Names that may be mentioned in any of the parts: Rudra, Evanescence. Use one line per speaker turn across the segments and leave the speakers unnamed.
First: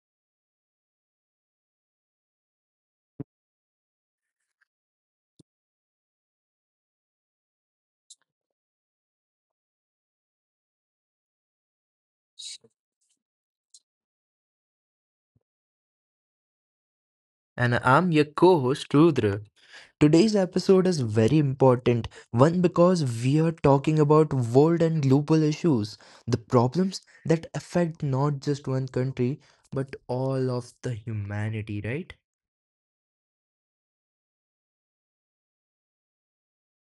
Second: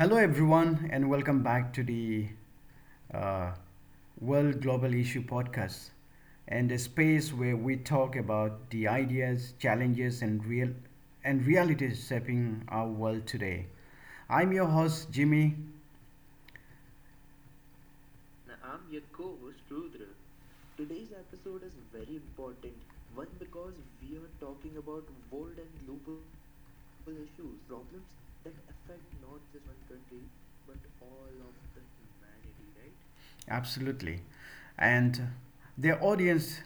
Hello, everyone, and welcome back to the uh, World Global Issue Podcast and a space where we talk about the ideas, challenges, and realities shaping our world today. I'm your host, Jimmy.
And I'm your co host, Rudra. Today's episode is very important, one because we are talking about world and global issues, the problems that affect not just one country, but all of the humanity, right?
Absolutely. And their audience,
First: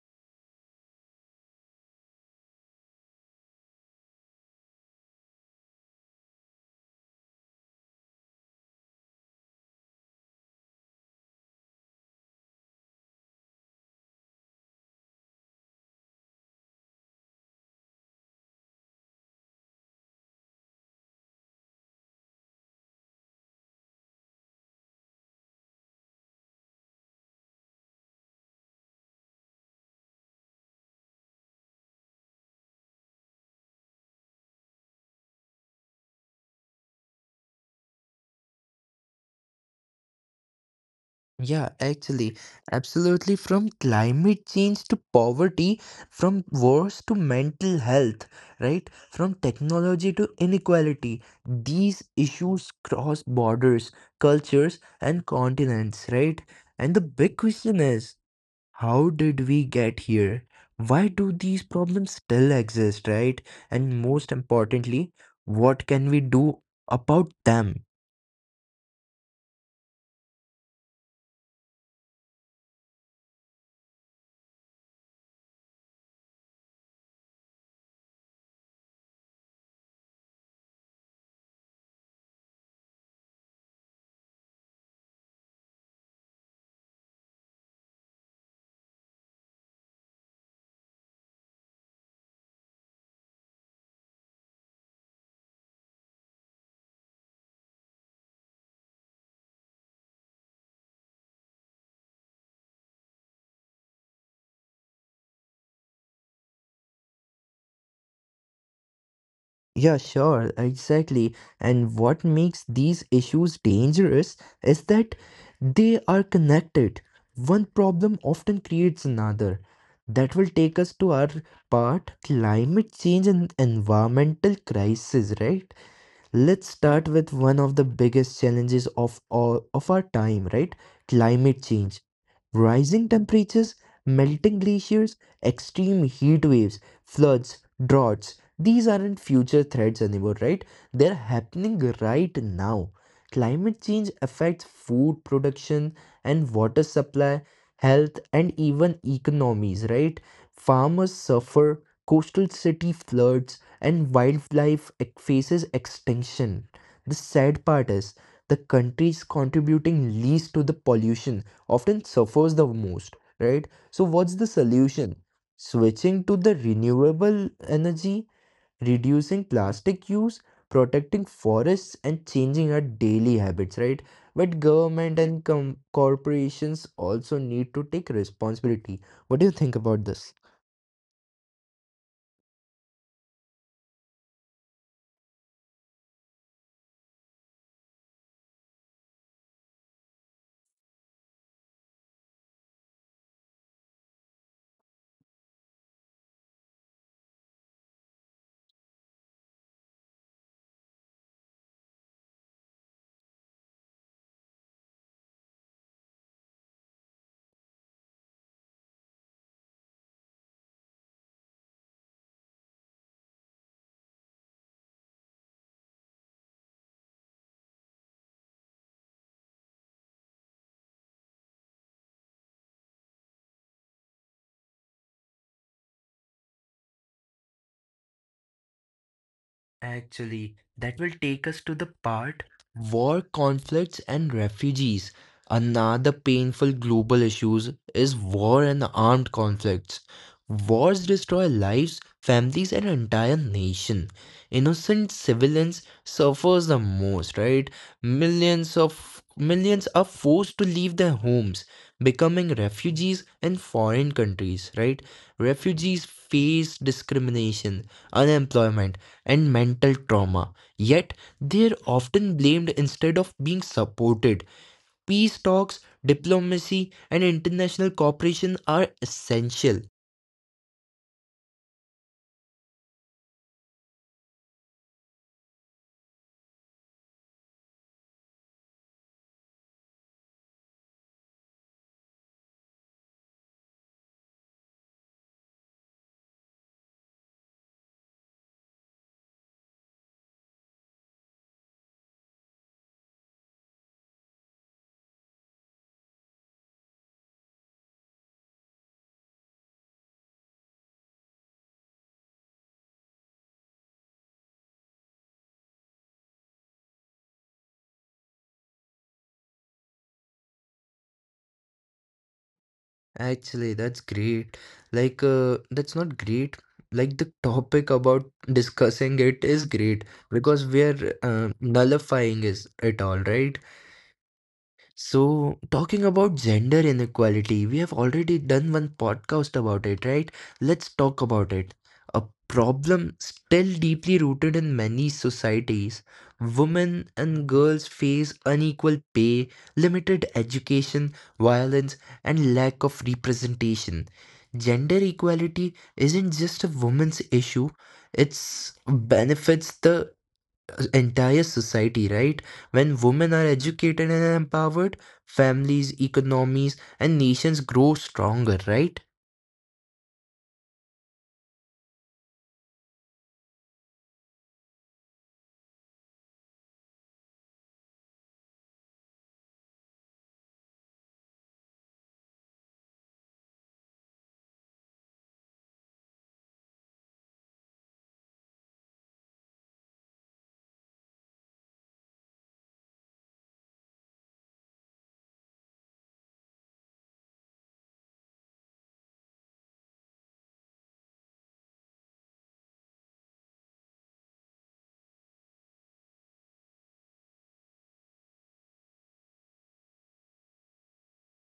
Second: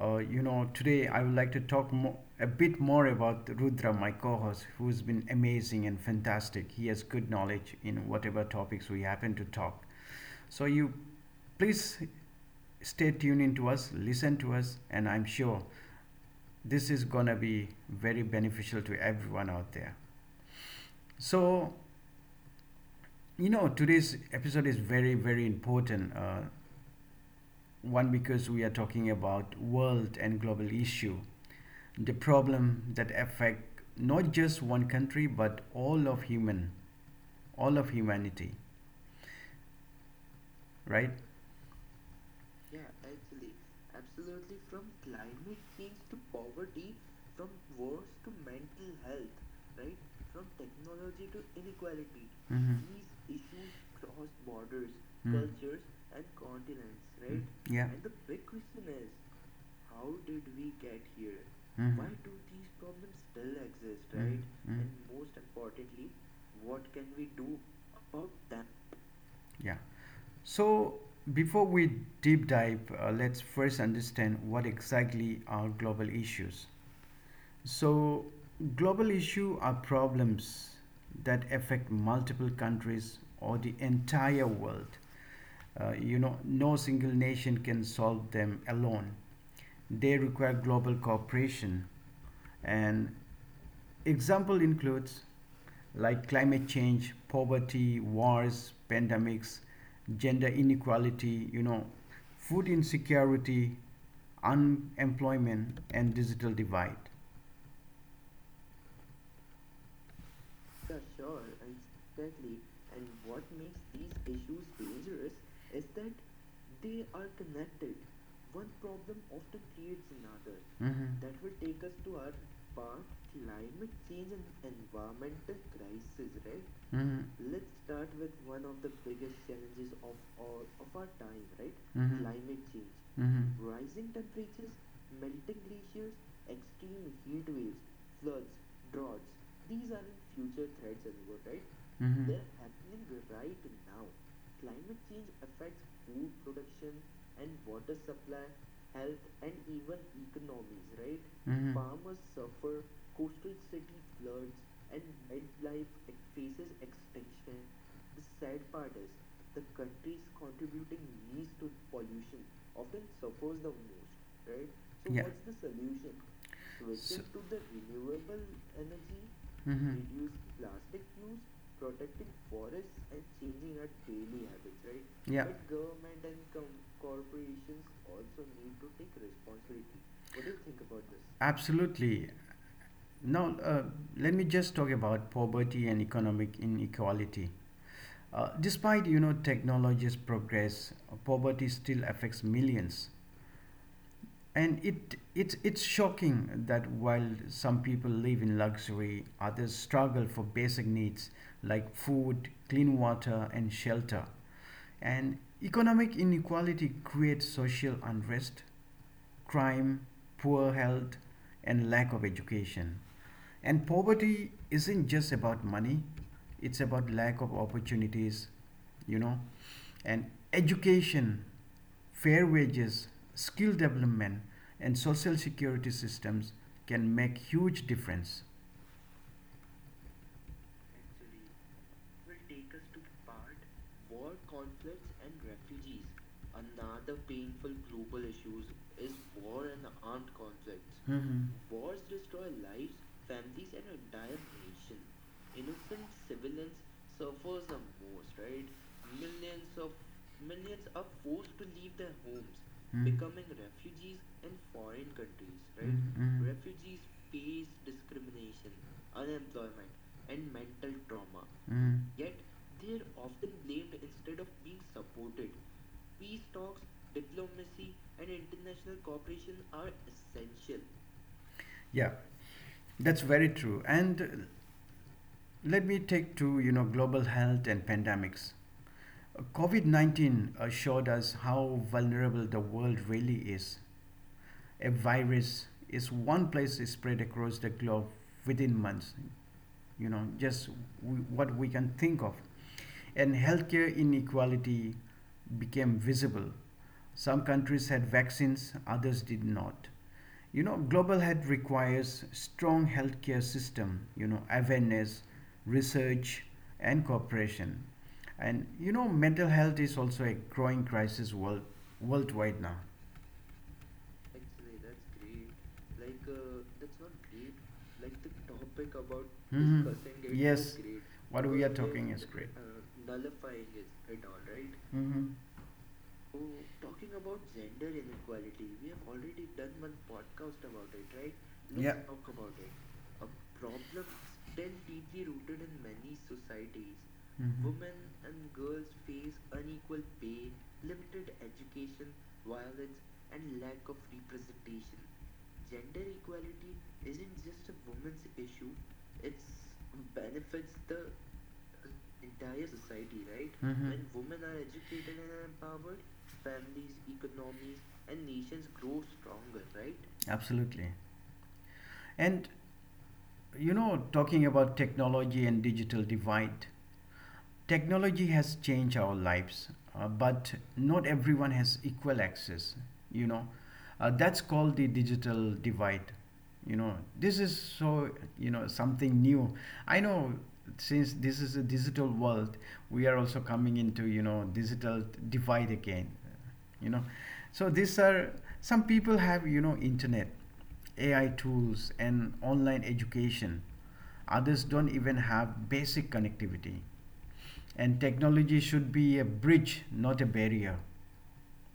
today I would like to talk a bit more about Rudra, my co host, who's been amazing and fantastic. He has good knowledge in whatever topics we happen to talk. So, you please stay tuned in to us, listen to us, and I'm sure this is going to be very beneficial to everyone out there. So, today's episode is very, very important. One, because we are talking about world and global issue, the problem that affect not just one country but all of humanity, right?
Yeah, actually, absolutely. From climate change to
Climate.
poverty, from wars to mental health, right? From technology to inequality, these issues
Mhm.
cross borders, cultures,
Mm.
and continents, right? And the
Mm.
big
Yeah.
question is, how did we get here? Why do these
Mhm.
problems still exist, right? And
Mm.
most
Mm.
importantly, what can we do about them?
Yeah. So, before we deep dive, let's first understand what exactly are global issues. So, global issues are problems that affect multiple countries or the entire world. No single nation can solve them alone. They require global cooperation, and example includes like climate change, poverty, wars, pandemics, gender inequality, food insecurity, unemployment, and digital divide.
Yeah, sure, exactly. And what makes these issues dangerous is that they are connected. One problem often creates another. That will take
Mhm.
us to our part climate change and environmental crisis, right? Let's
Mhm.
start with one of the biggest challenges of all of our time, right? Climate
Mhm.
change. Rising
Mhm.
temperatures, melting glaciers, extreme heat waves, floods, droughts. These aren't future threats anymore, right? They're happening right now. Climate change affects food production and water supply, health, and even economies, right? Farmers suffer, coastal city floods, and wildlife faces extinction. The sad part is the countries contributing least to the pollution often suffers the most, right? So what's the solution? Switching to the renewable energy, reducing plastic use, protecting forests and changing our daily habits, right? But government and corporations also need to take responsibility. What do you think about this?
Absolutely. Now, let me just talk about poverty and economic inequality. Despite you know technology's progress, poverty still affects millions, and it's shocking that while some people live in luxury, others struggle for basic needs like food, clean water, and shelter. And economic inequality creates social unrest, crime, poor health, and lack of education. And poverty isn't just about money; it's about lack of opportunities you know and education, fair wages, skill development, and social security systems can make huge difference.
Actually, that will take us to the part war, conflicts, and refugees. Another painful global issues is war and armed conflicts. Wars
Mhm.
destroy lives, families, and entire nation. Innocent civilians suffers the most, right? Millions of millions are forced to leave their homes, becoming refugees in foreign countries, right? Refugees face discrimination, unemployment and mental trauma, yet they're
Mm.
often blamed instead of being supported. Peace talks, diplomacy, and international cooperation are essential.
Yeah, that's very true. And let me take to, global health and pandemics. COVID 19 showed us how vulnerable the world really is. A virus is one place is spread across the globe within months, you know just what we can think of. And healthcare inequality became visible. Some countries had vaccines, others did not. Global health requires strong healthcare system, awareness, research, and cooperation. And mental health is also a growing crisis worldwide now.
Actually, that's great. Like, that's not great. Like, the topic about discussing it
Hmm.
is great
Yes,
because we are
what we are talking is great.
nullifying is it all, right?
Mm-hmm.
So, talking about gender inequality, we have already done one podcast about it, right? Let's talk about
Yeah.
it. A problem still deeply rooted in many societies. Women and
Mm-hmm.
girls face unequal pay, limited education, violence, and lack of representation. Gender equality isn't just a woman's issue, it benefits the entire society, right? When women are
Mhm.
educated and empowered, families, economies, and nations grow stronger, right?
Absolutely. And talking about technology and digital divide, technology has changed our lives, but not everyone has equal access. You know, that's called the digital divide. This is something new. I know since this is a digital world, we are also coming into digital divide again. You know, so these are some people have internet, AI tools, and online education. Others don't even have basic connectivity, and technology should be a bridge, not a barrier.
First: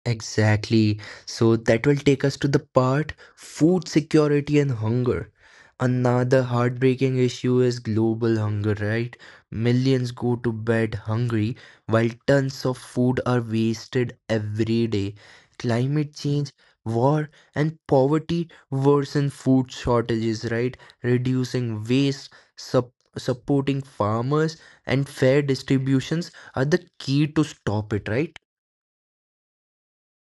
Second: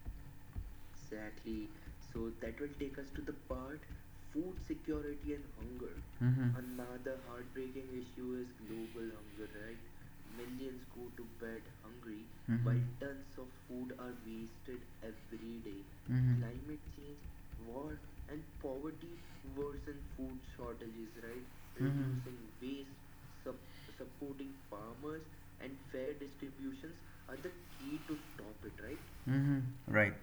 Exactly. So that will take us to the part food security and hunger. Another
Mhm.
heartbreaking issue is global hunger, right? Millions go to bed hungry while tons of
Mhm.
food are wasted every day. Climate
Mhm.
change, war, and poverty worsen food shortages, right? Reducing
Mhm.
waste, sup supporting farmers, and fair distributions are the key to stop it, right?
Hmm. Right.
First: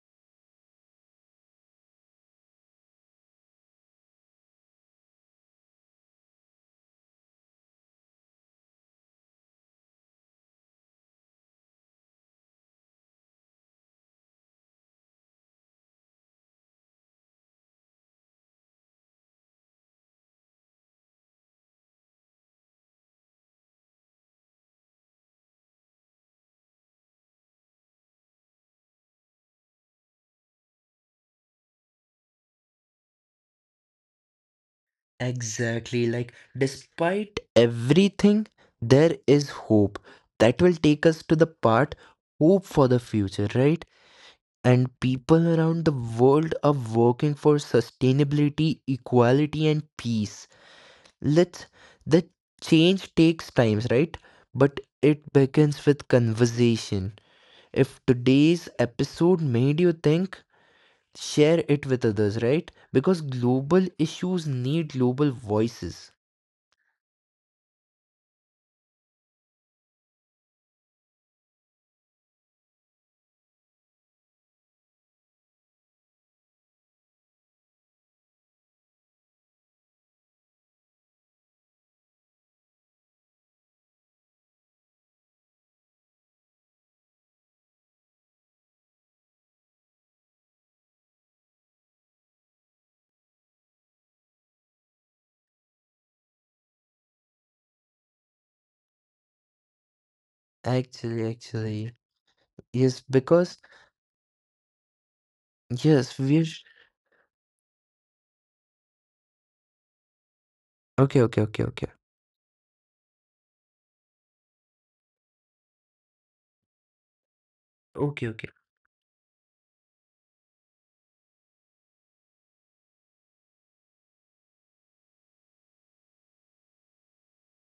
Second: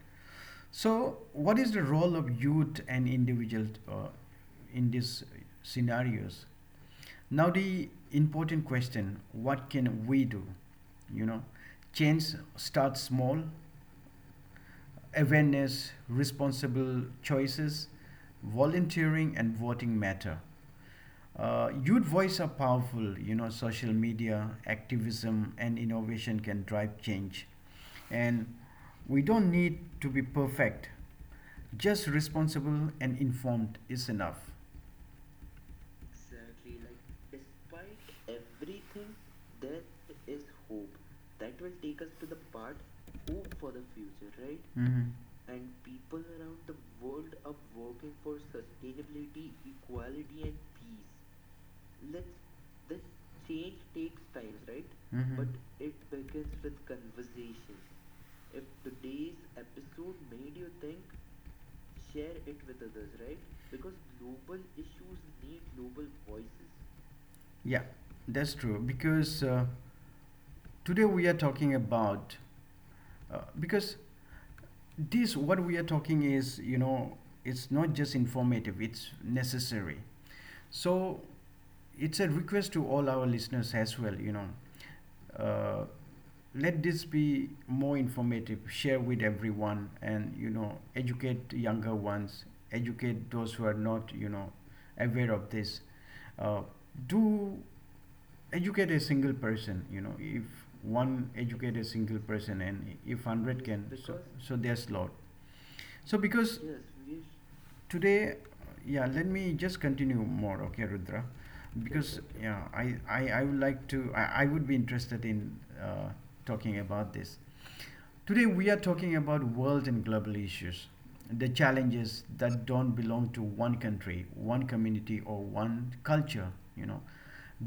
So, what is the role of youth and individuals in these scenarios? Now, the important question: what can we do? You know, change starts small: awareness, responsible choices, volunteering, and voting matter. Youth voice are powerful. Social media, activism, and innovation can drive change. And we don't need to be perfect. Just responsible and informed is enough.
Exactly. Like, despite everything, there is hope. That will take us to the part hope for the future, right? And
Mhm.
people around the world are working for sustainability, equality, and peace. Let's, the change takes times, right? But it
Hmm.
begins with conversation. If today's episode made you think, share it with others, right? Because global issues need global voices.
Yeah, that's true. Because today we are talking about, because this what we are talking is, it's not just informative, it's necessary. So it's a request to all our listeners as well. Uh, let this be more informative, share with everyone, and educate younger ones, educate those who are not aware of this. Uh, do educate a single person. You know if
Actually,
one educate a
actually,
single person,
yes,
and if
because
100 can, so, so there's lot
yes,
so because today yeah let me just continue more, okay
okay,
Rudra. Sure, because yeah i I would like to, I would be interested in uh, talking about this.
okay,
Today
okay.
we are talking about world and global issues, the challenges that don't belong to one country, one community, or one culture. you know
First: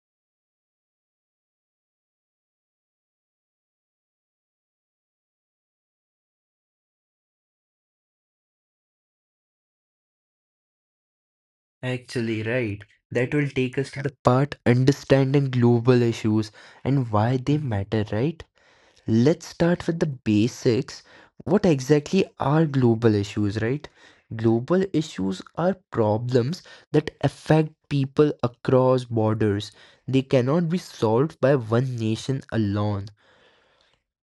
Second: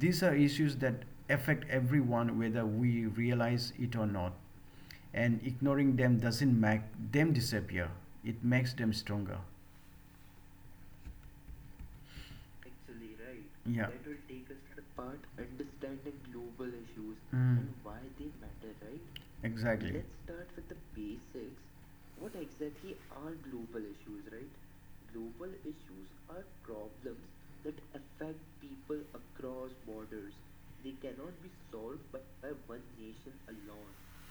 these are issues that affect everyone whether we realize it or not, and ignoring them doesn't make them disappear, it makes them stronger.
Actually, right. That will take us to the part understanding global issues and why they matter, right? Let's start
Exactly.
with the basics. What exactly are global issues, right? Global issues are problems that affect people across borders. They cannot be solved by one nation alone.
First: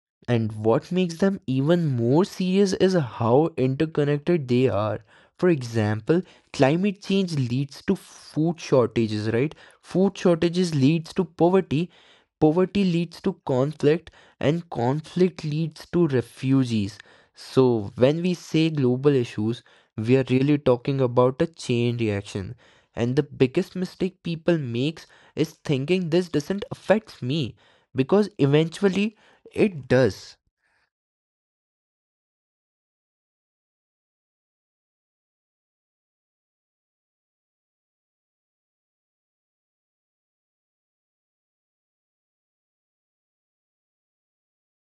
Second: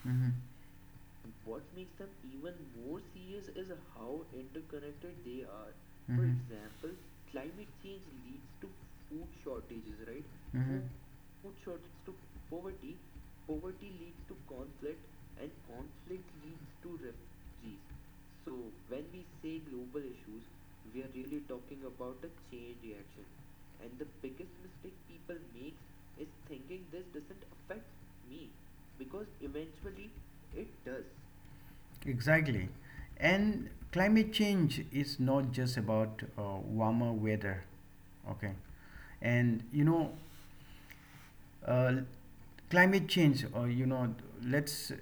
Hmm.
And what makes them even more serious is how interconnected they are. For example, climate change leads to food shortages, right? Food shortages leads to poverty, poverty leads to conflict, and conflict leads to refugees. So, when we say global issues, we are really talking about a chain reaction. And the biggest mistake people makes is thinking this doesn't affect me because eventually it does.
Exactly. And climate change is not just about warmer weather. Okay. And uh, climate change, or let's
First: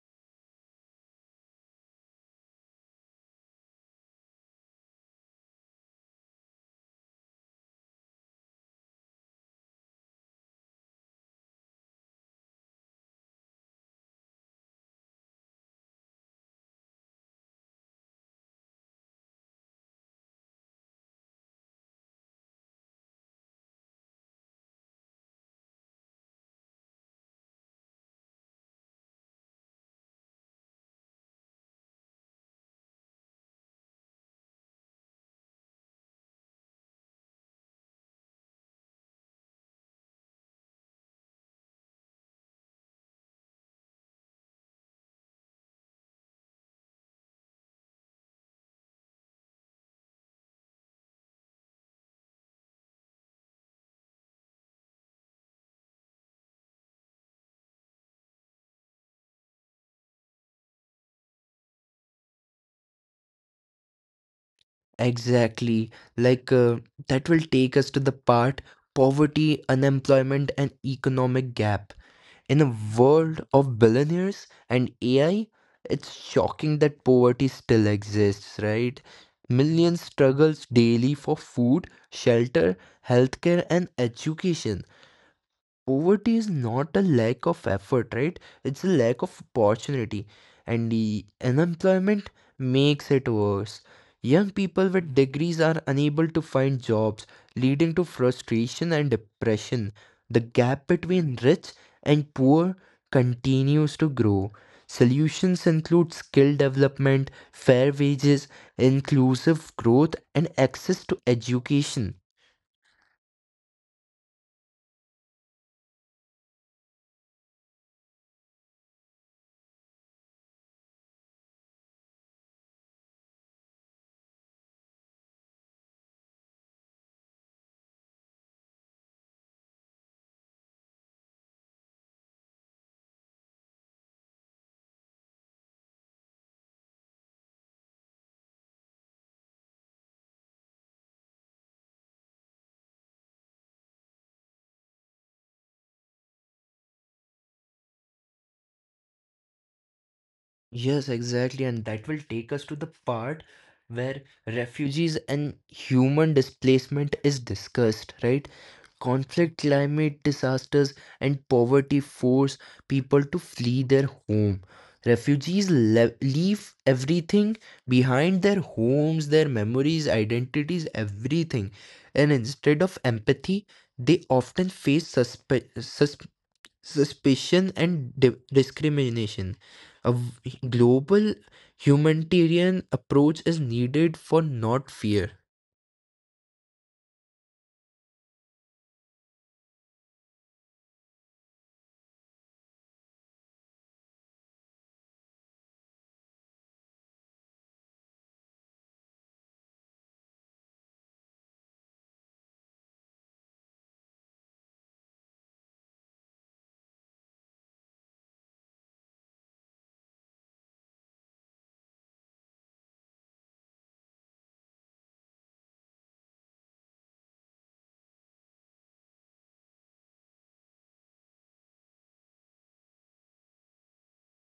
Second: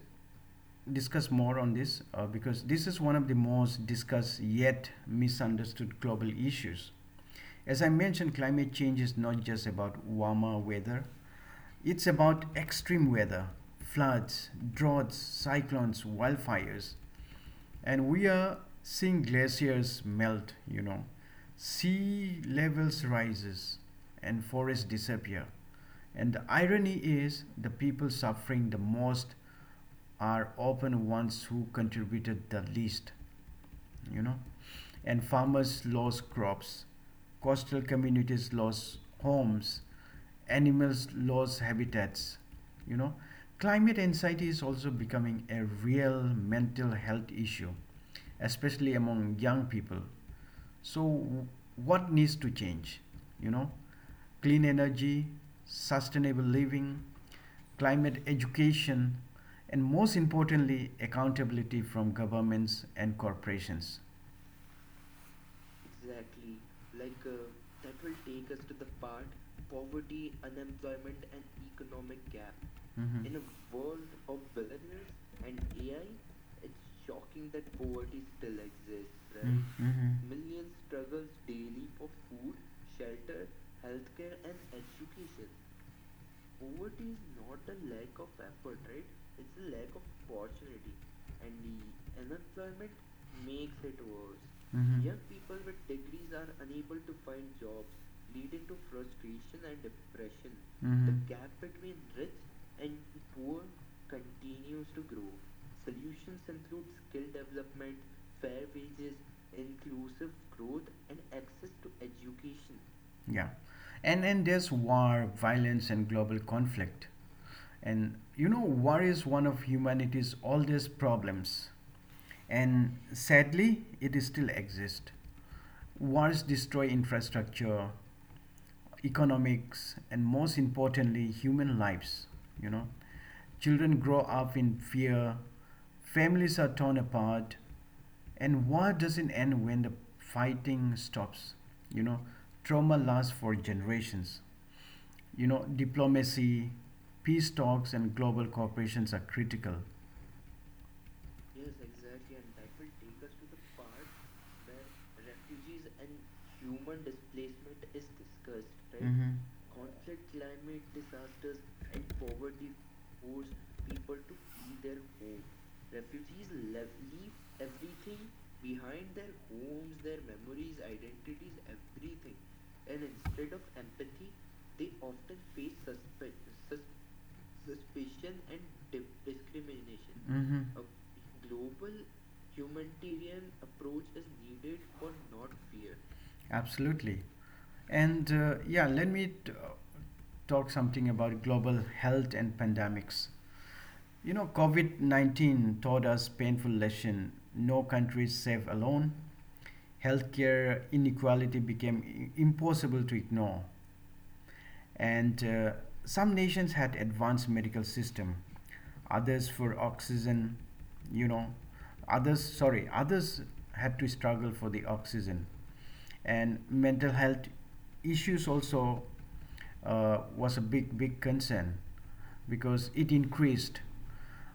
discuss more on this because this is one of the most discussed yet misunderstood global issues. As I mentioned, climate change is not just about warmer weather, it's about extreme weather, floods, droughts, cyclones, wildfires. And we are seeing glaciers melt, sea levels rises, and forests disappear. And the irony is the people suffering the most are often ones who contributed the least. you know and farmers lost crops, coastal communities lost homes, animals lost habitats. you know climate anxiety is also becoming a real mental health issue, especially among young people. So what needs to change? you know clean energy, sustainable living, climate education, and most importantly accountability from governments and corporations.
Exactly. Like, that will take us to the part poverty, unemployment, and economic gap. In a
Mhm.
world of billionaires and AI, it's shocking that poverty still exists, right? Millions struggles
Mm-hmm.
daily for food, shelter, healthcare, and education. Poverty is not a lack of effort, right? It's a lack of opportunity, and the unemployment makes it worse. Young people with degrees are unable to find jobs, leading to frustration and depression. The gap between rich and poor continues to grow. Solutions include skill development, fair wages, inclusive growth and access to education.
Yeah. And then there's war, violence, and global conflict. And war is one of humanity's oldest problems, and sadly, it still exists. Wars destroy infrastructure, economics, and most importantly, human lives. You know, children grow up in fear, families are torn apart, and war doesn't end when the fighting stops. You know, trauma lasts for generations. Diplomacy, peace talks, and global cooperations are critical.
Yes, exactly. And that will take us to the part where refugees and human displacement is discussed, right? Conflict, climate disasters, and poverty force people to flee their home. Refugees le leave everything behind their homes, their memories, identities, everything. And instead of empathy, they often face suspe sus suspicion and di discrimination. A v-
Hmm.
Global
Hmm.
humanitarian approach is needed for not fear.
Absolutely. And yeah, talk something about global health and pandemics. COVID 19 taught us painful lesson. No country is safe alone. Healthcare inequality became impossible to ignore. And some nations had advanced medical system, others for oxygen, you know, others, sorry, others had to struggle for the oxygen. And mental health issues also was a big, big concern because it increased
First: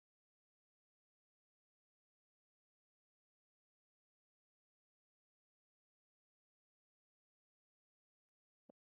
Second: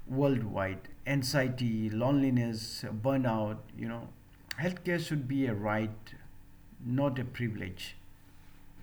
worldwide anxiety, loneliness, burnout. Healthcare should be a right, not a privilege.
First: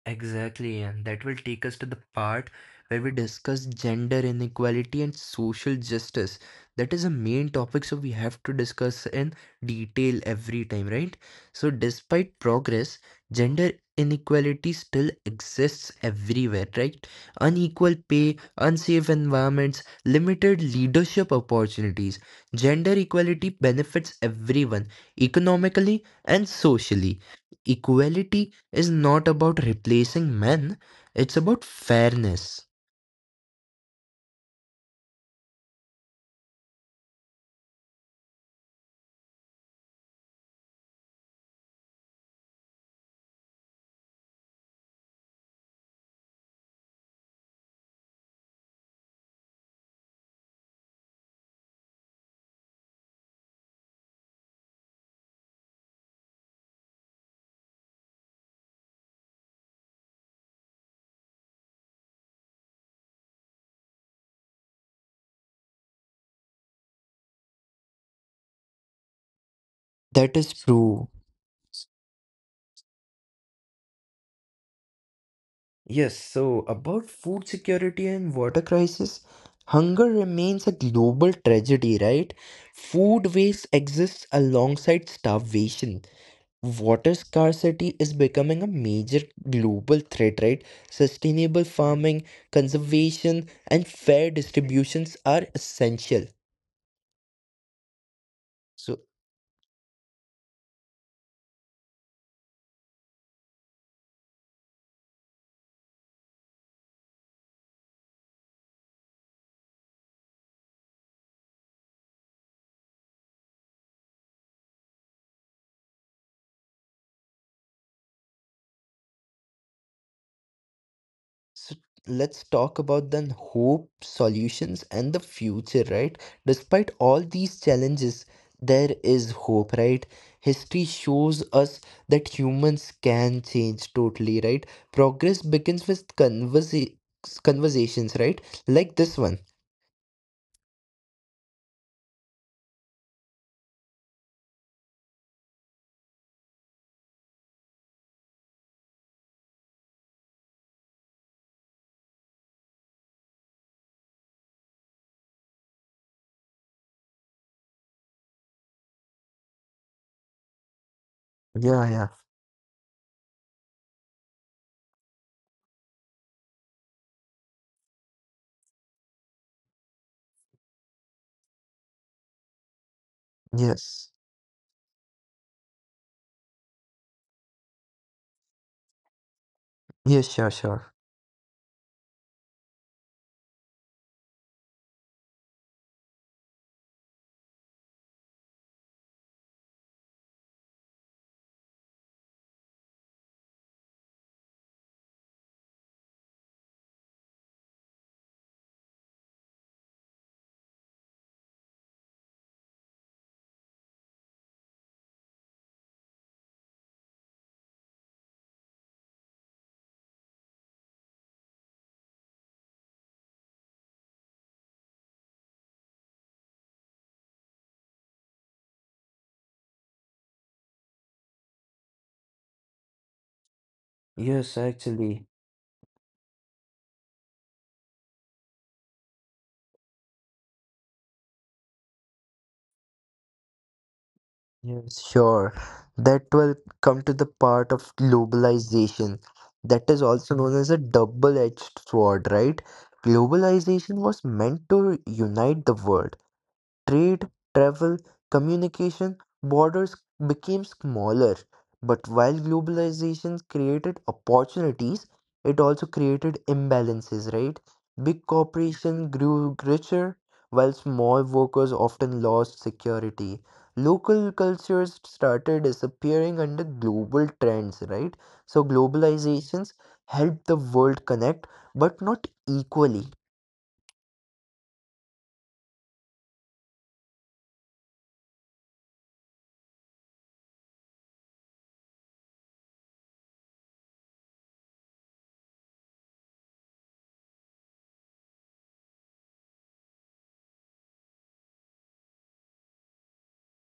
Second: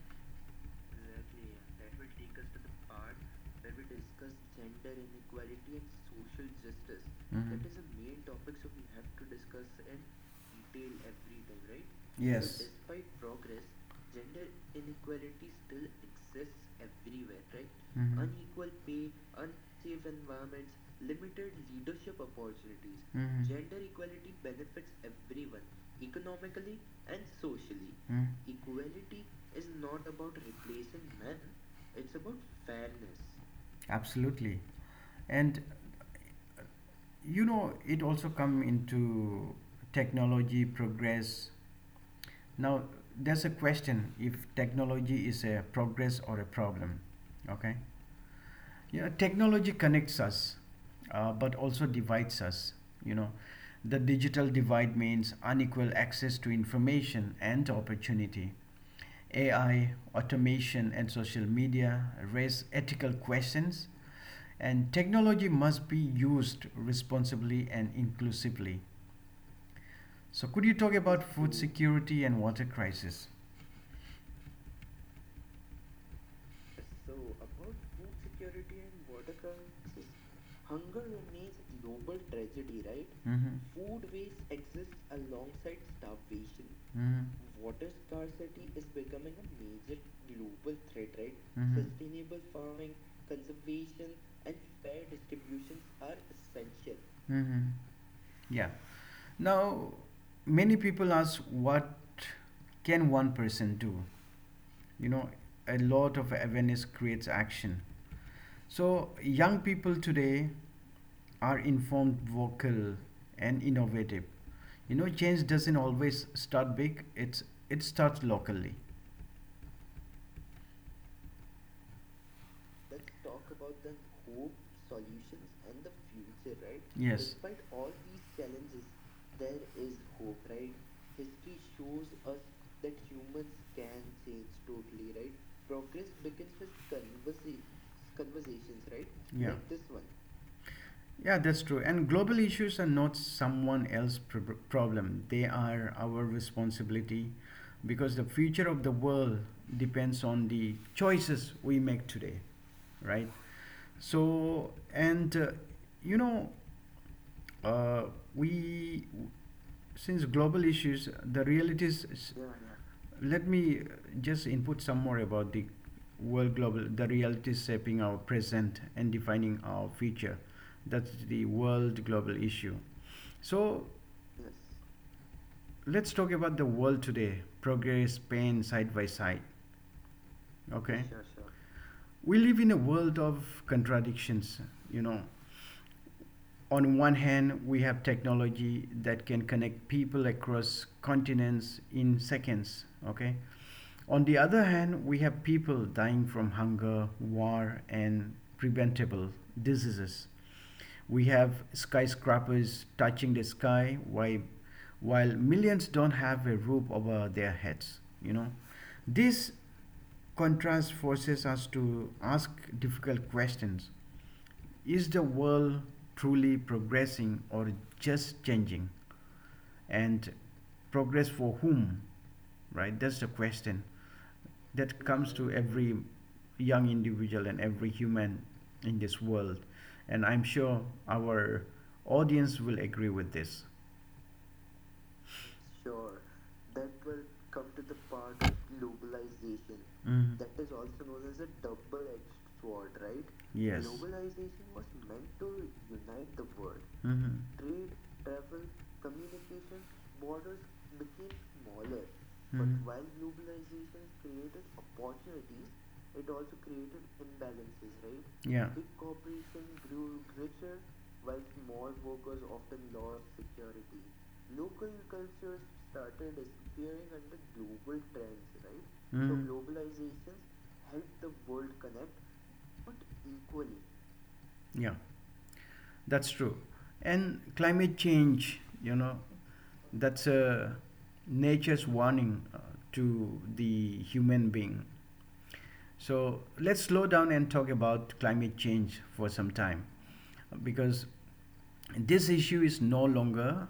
Exactly, and that will take us to the part where we discuss gender inequality and social justice. That is a main
Mhm.
topic, so we have to discuss in detail every time, right? So, despite
Yes.
progress, gender inequality still exists everywhere, right? Unequal pay, unsafe environments, limited
Mhm.
leadership opportunities. Gender equality
Mhm.
benefits everyone economically and socially.
Mm,
Equality is not about replacing men, it's about fairness.
absolutely. And it also come into technology progress. Now, there's a question if technology is a progress or a problem. Okay? Technology connects us, but also divides us. You know, the digital divide means unequal access to information and opportunity. AI, automation, and social media raise ethical questions, and technology must be used responsibly and inclusively.
That
So,
is
could you talk
true.
about food security and water crisis?
Yes, so about food security and water crisis, hunger remains a global tragedy, right? Food waste
Mm-hmm.
exists alongside starvation. Water
Mm-hmm.
scarcity is becoming a major global threat, right? Sustainable farming, conservation, and fair distributions are essential.
Mm-hmm. Yeah.
So.
Now, many people ask, what can one person do? You know, a lot of awareness creates action. So, young people today are informed, vocal, and innovative. Change doesn't always start big, it starts locally.
So let's talk about then hope, solutions, and the future, right? Despite all
Yes.
these challenges, there is hope, right? History shows us that humans can change totally, right? Progress begins with conversations, right? Like this one.
Yeah. Yeah, that's true. And global issues are not someone else's problem. They are our responsibility because the future of the world depends on the choices we make today, right? So, and you know, uh, we since global issues, the
Yeah,
realities.
yeah.
Let me just input some more about the world global, the realities shaping our present and defining our future. That's the world global issue. So
Yes.
let's talk about the world today. Progress, pain, side by side.
Yes, sure, sure.
Okay. We live in a world of contradictions. you know, on one hand, we have technology that can connect people across continents in seconds, okay? On the other hand, we have people dying from hunger, war, and preventable diseases. We have skyscrapers touching the sky while millions don't have a roof over their heads, you know? This contrast forces us to ask difficult questions. Is the world truly progressing or just changing? And progress for whom? Right? That's the question
Yes,
that
actually.
comes to every young individual and every human in this world. And I'm sure our audience will agree with this.
Yes, sure. That will come to the part of globalization. That is also
Mhm.
known as
Is.
a double-edged sword, right?
Yes.
Globalization was meant to unite the world. Trade,
Mhm.
travel, communication, borders became smaller. But while
Mhm.
globalization created opportunities, it also created imbalances, right? Big
Yeah.
corporations grew richer, while small workers often lost security. Local cultures started disappearing under global trends, right? So globalizations helped the world connect, but not equally.
Yeah. That's true. And climate change, that's nature's warning to the human being. So let's slow down and talk about climate change for some time because this issue is no longer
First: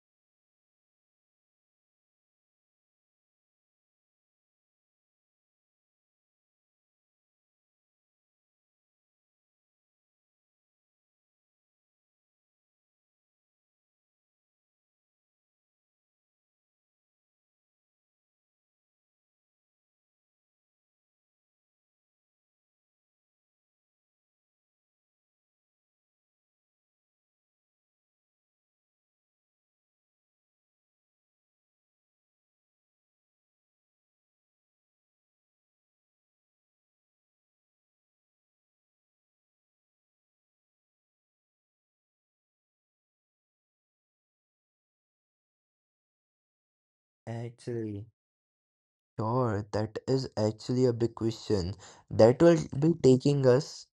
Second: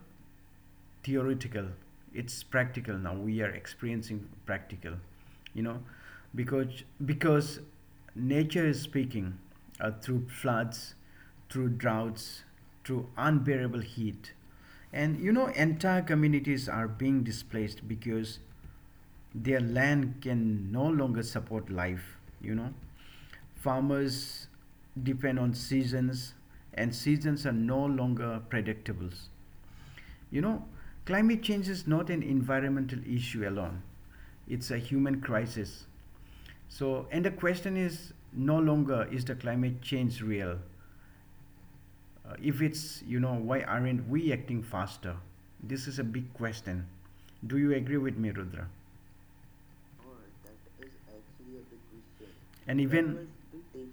theoretical, it's practical. Now we are experiencing practical, you know because nature is speaking through floods, through droughts, through unbearable heat. And entire communities are being displaced because their land can no longer support life. Farmers depend on seasons, and seasons are no longer predictables. you know, climate change is not an environmental issue alone, it's a human crisis. So, and the question is no longer: is the climate change real? If it's, why aren't we acting faster? This is a big question. Do you agree
Actually.
with me, Rudra?
Sure, that is actually a big question. That will
And
be
even,
taking us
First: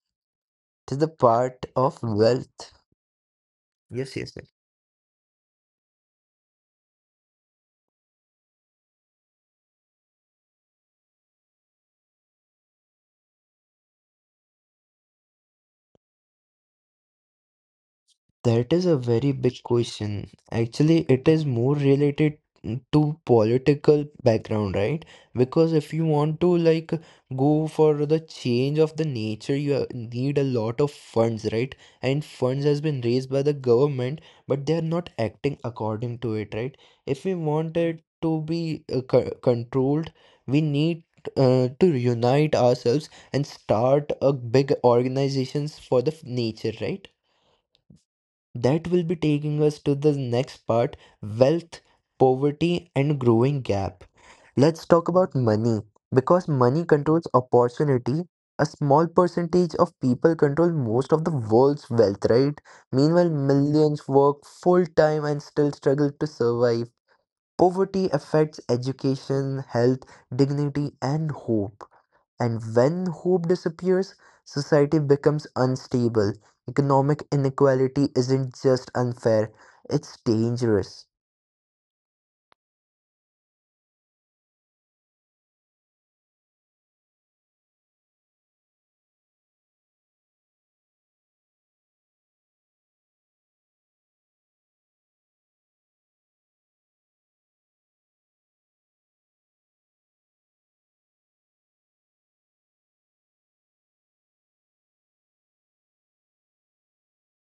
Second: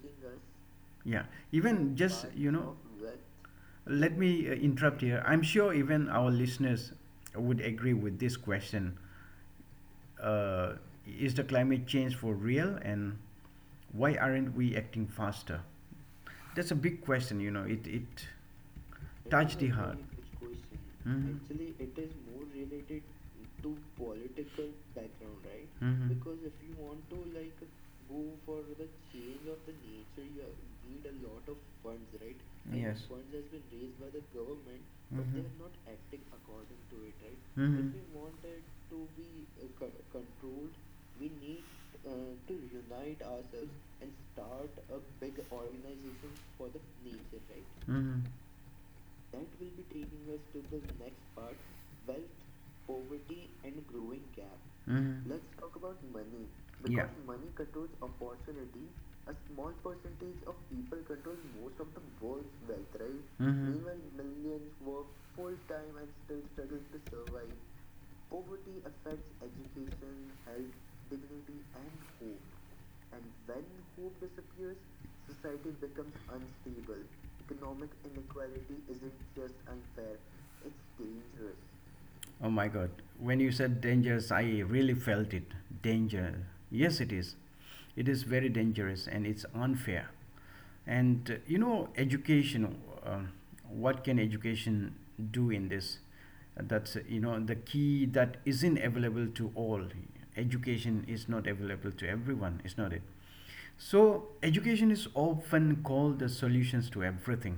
to the
yeah,
part
even
of
just, you
wealth.
know, let
Yes, yes, yes.
me interrupt here. I'm sure even our listeners would agree with this question. Uh, is the climate change for real and why aren't we acting faster? That's a big question, it
That is a very
touched
big
the heart.
question. Actually, it
Hmm.
is more related to political background, right? Because if you
Hmm.
want to like go for the change of the nature, you need a lot of funds, right? And funds has been
Yes.
raised by the government, but they are not
Hmm.
acting according to it, right? If we want
Hmm.
it to be controlled, we need to unite ourselves and start a big organizations for the nature, right?
Mm-hmm.
That will be taking us to the next part wealth, poverty, and growing gap. Let's talk
Mm-hmm.
about money because money controls opportunity. A small percentage of people control most of the world's wealth, right? Meanwhile, millions work full time and still struggle to survive. Poverty affects education, health, dignity, and hope. And when hope disappears, society becomes unstable. Economic inequality isn't just unfair, it's dangerous.
Oh my God. When you said dangerous, I really felt it. Danger. Yes, it is. It is very dangerous and it's unfair. And education, um, what can education do in this? That's, the key that isn't available to all. Education is not available to everyone, is not it? So, education is often called the solutions to everything.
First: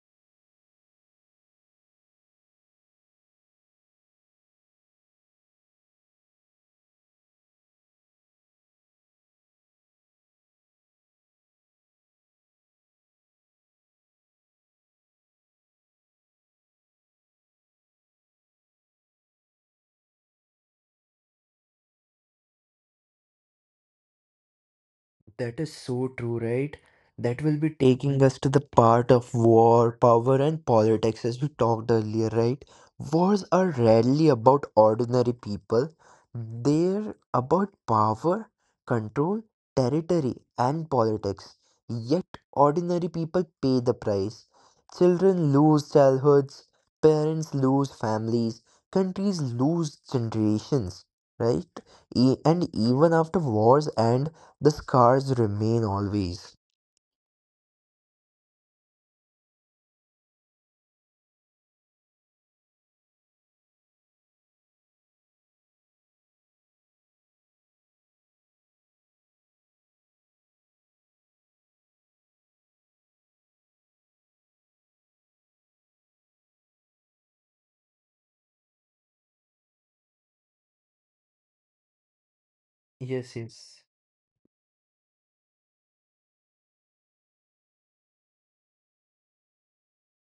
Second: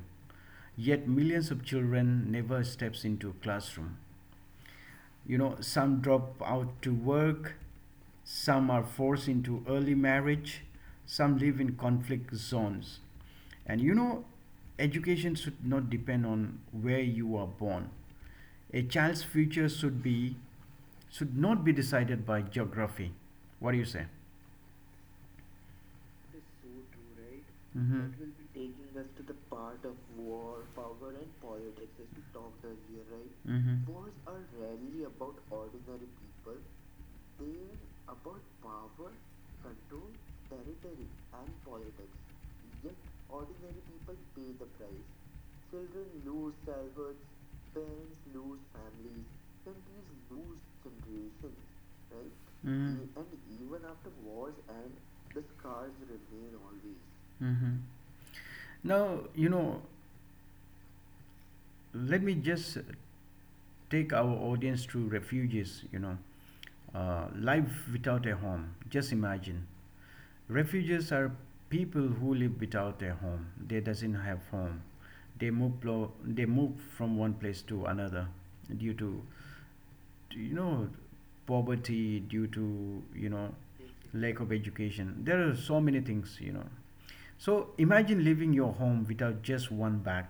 Yet millions of children never steps into a classroom. Some drop out to work, some are forced into early marriage, some live in conflict zones. And education should not depend on where you are born. A child's future should not be decided by geography. What do you say?
That is so true, right? That will be
Mm-hmm.
taking us to the part of war, power, and politics as we talked earlier, right? Wars are
Mm-hmm.
rarely about ordinary people, they're about power, control, territory, and politics. Yet, ordinary people pay the price. Children lose childhoods, parents lose families, countries lose generations, right? And even after wars end, the scars remain always.
Mm-hmm. Now, let me just take our audience to refuges. Life without a home. Just imagine, refugees are people who live without a home. They doesn't have home. They move from one place to another due to, you know poverty, due to,
Yes, yes.
lack of education. There are so many things, so imagine leaving your home without just one bag,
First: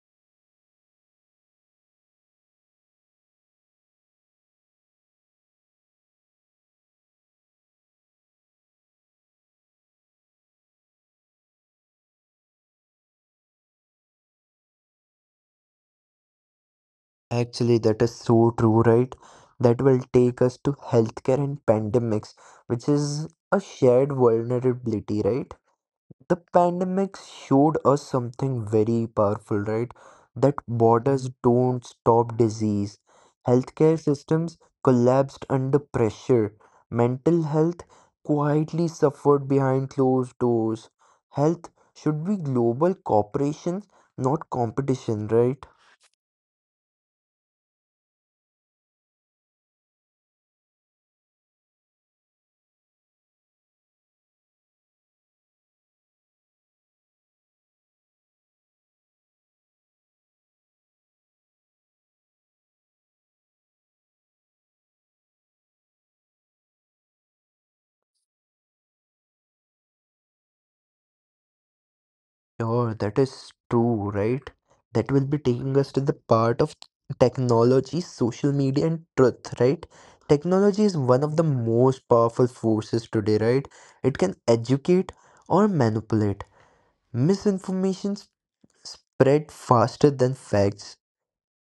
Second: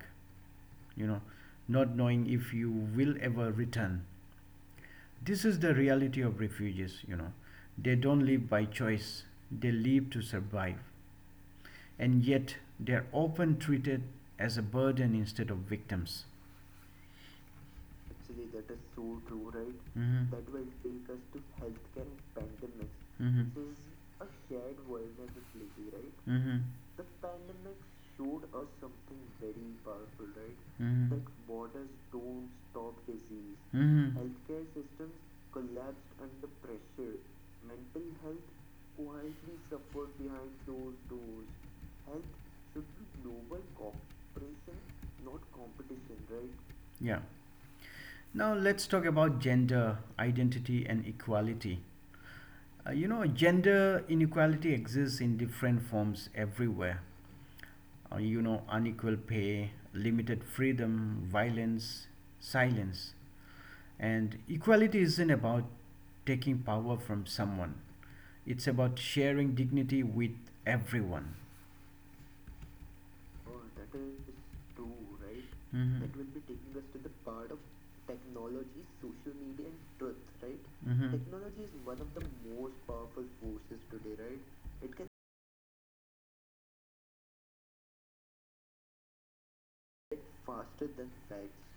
you know, not knowing if you will ever return. This is the reality of refugees, They don't live by choice, they live to survive. And yet, they are often treated as a burden instead of victims.
Actually, that is so true, right? That will take us
Hmm.
to healthcare and pandemics, which is
Hmm.
a shared vulnerability, right? The
Hmm.
pandemic showed us something very powerful, right? That
Hmm.
borders don't stop disease. Healthcare
Hmm.
systems collapsed under pressure. Mental health quietly suffered behind closed doors. Health should be global cooperation, not competition, right?
Yeah. Now let's talk about gender identity and equality. Gender inequality exists in different forms everywhere. Unequal pay, limited freedom, violence, silence. And equality isn't about taking power from someone, it's about sharing dignity with everyone.
Sure, that is true, right? That will be taking us
Hmm.
to the part of technology, social media, and truth, right? Technology is one of the
Hmm.
most powerful forces today, right? It can educate or manipulate. Misinformation spread faster than facts.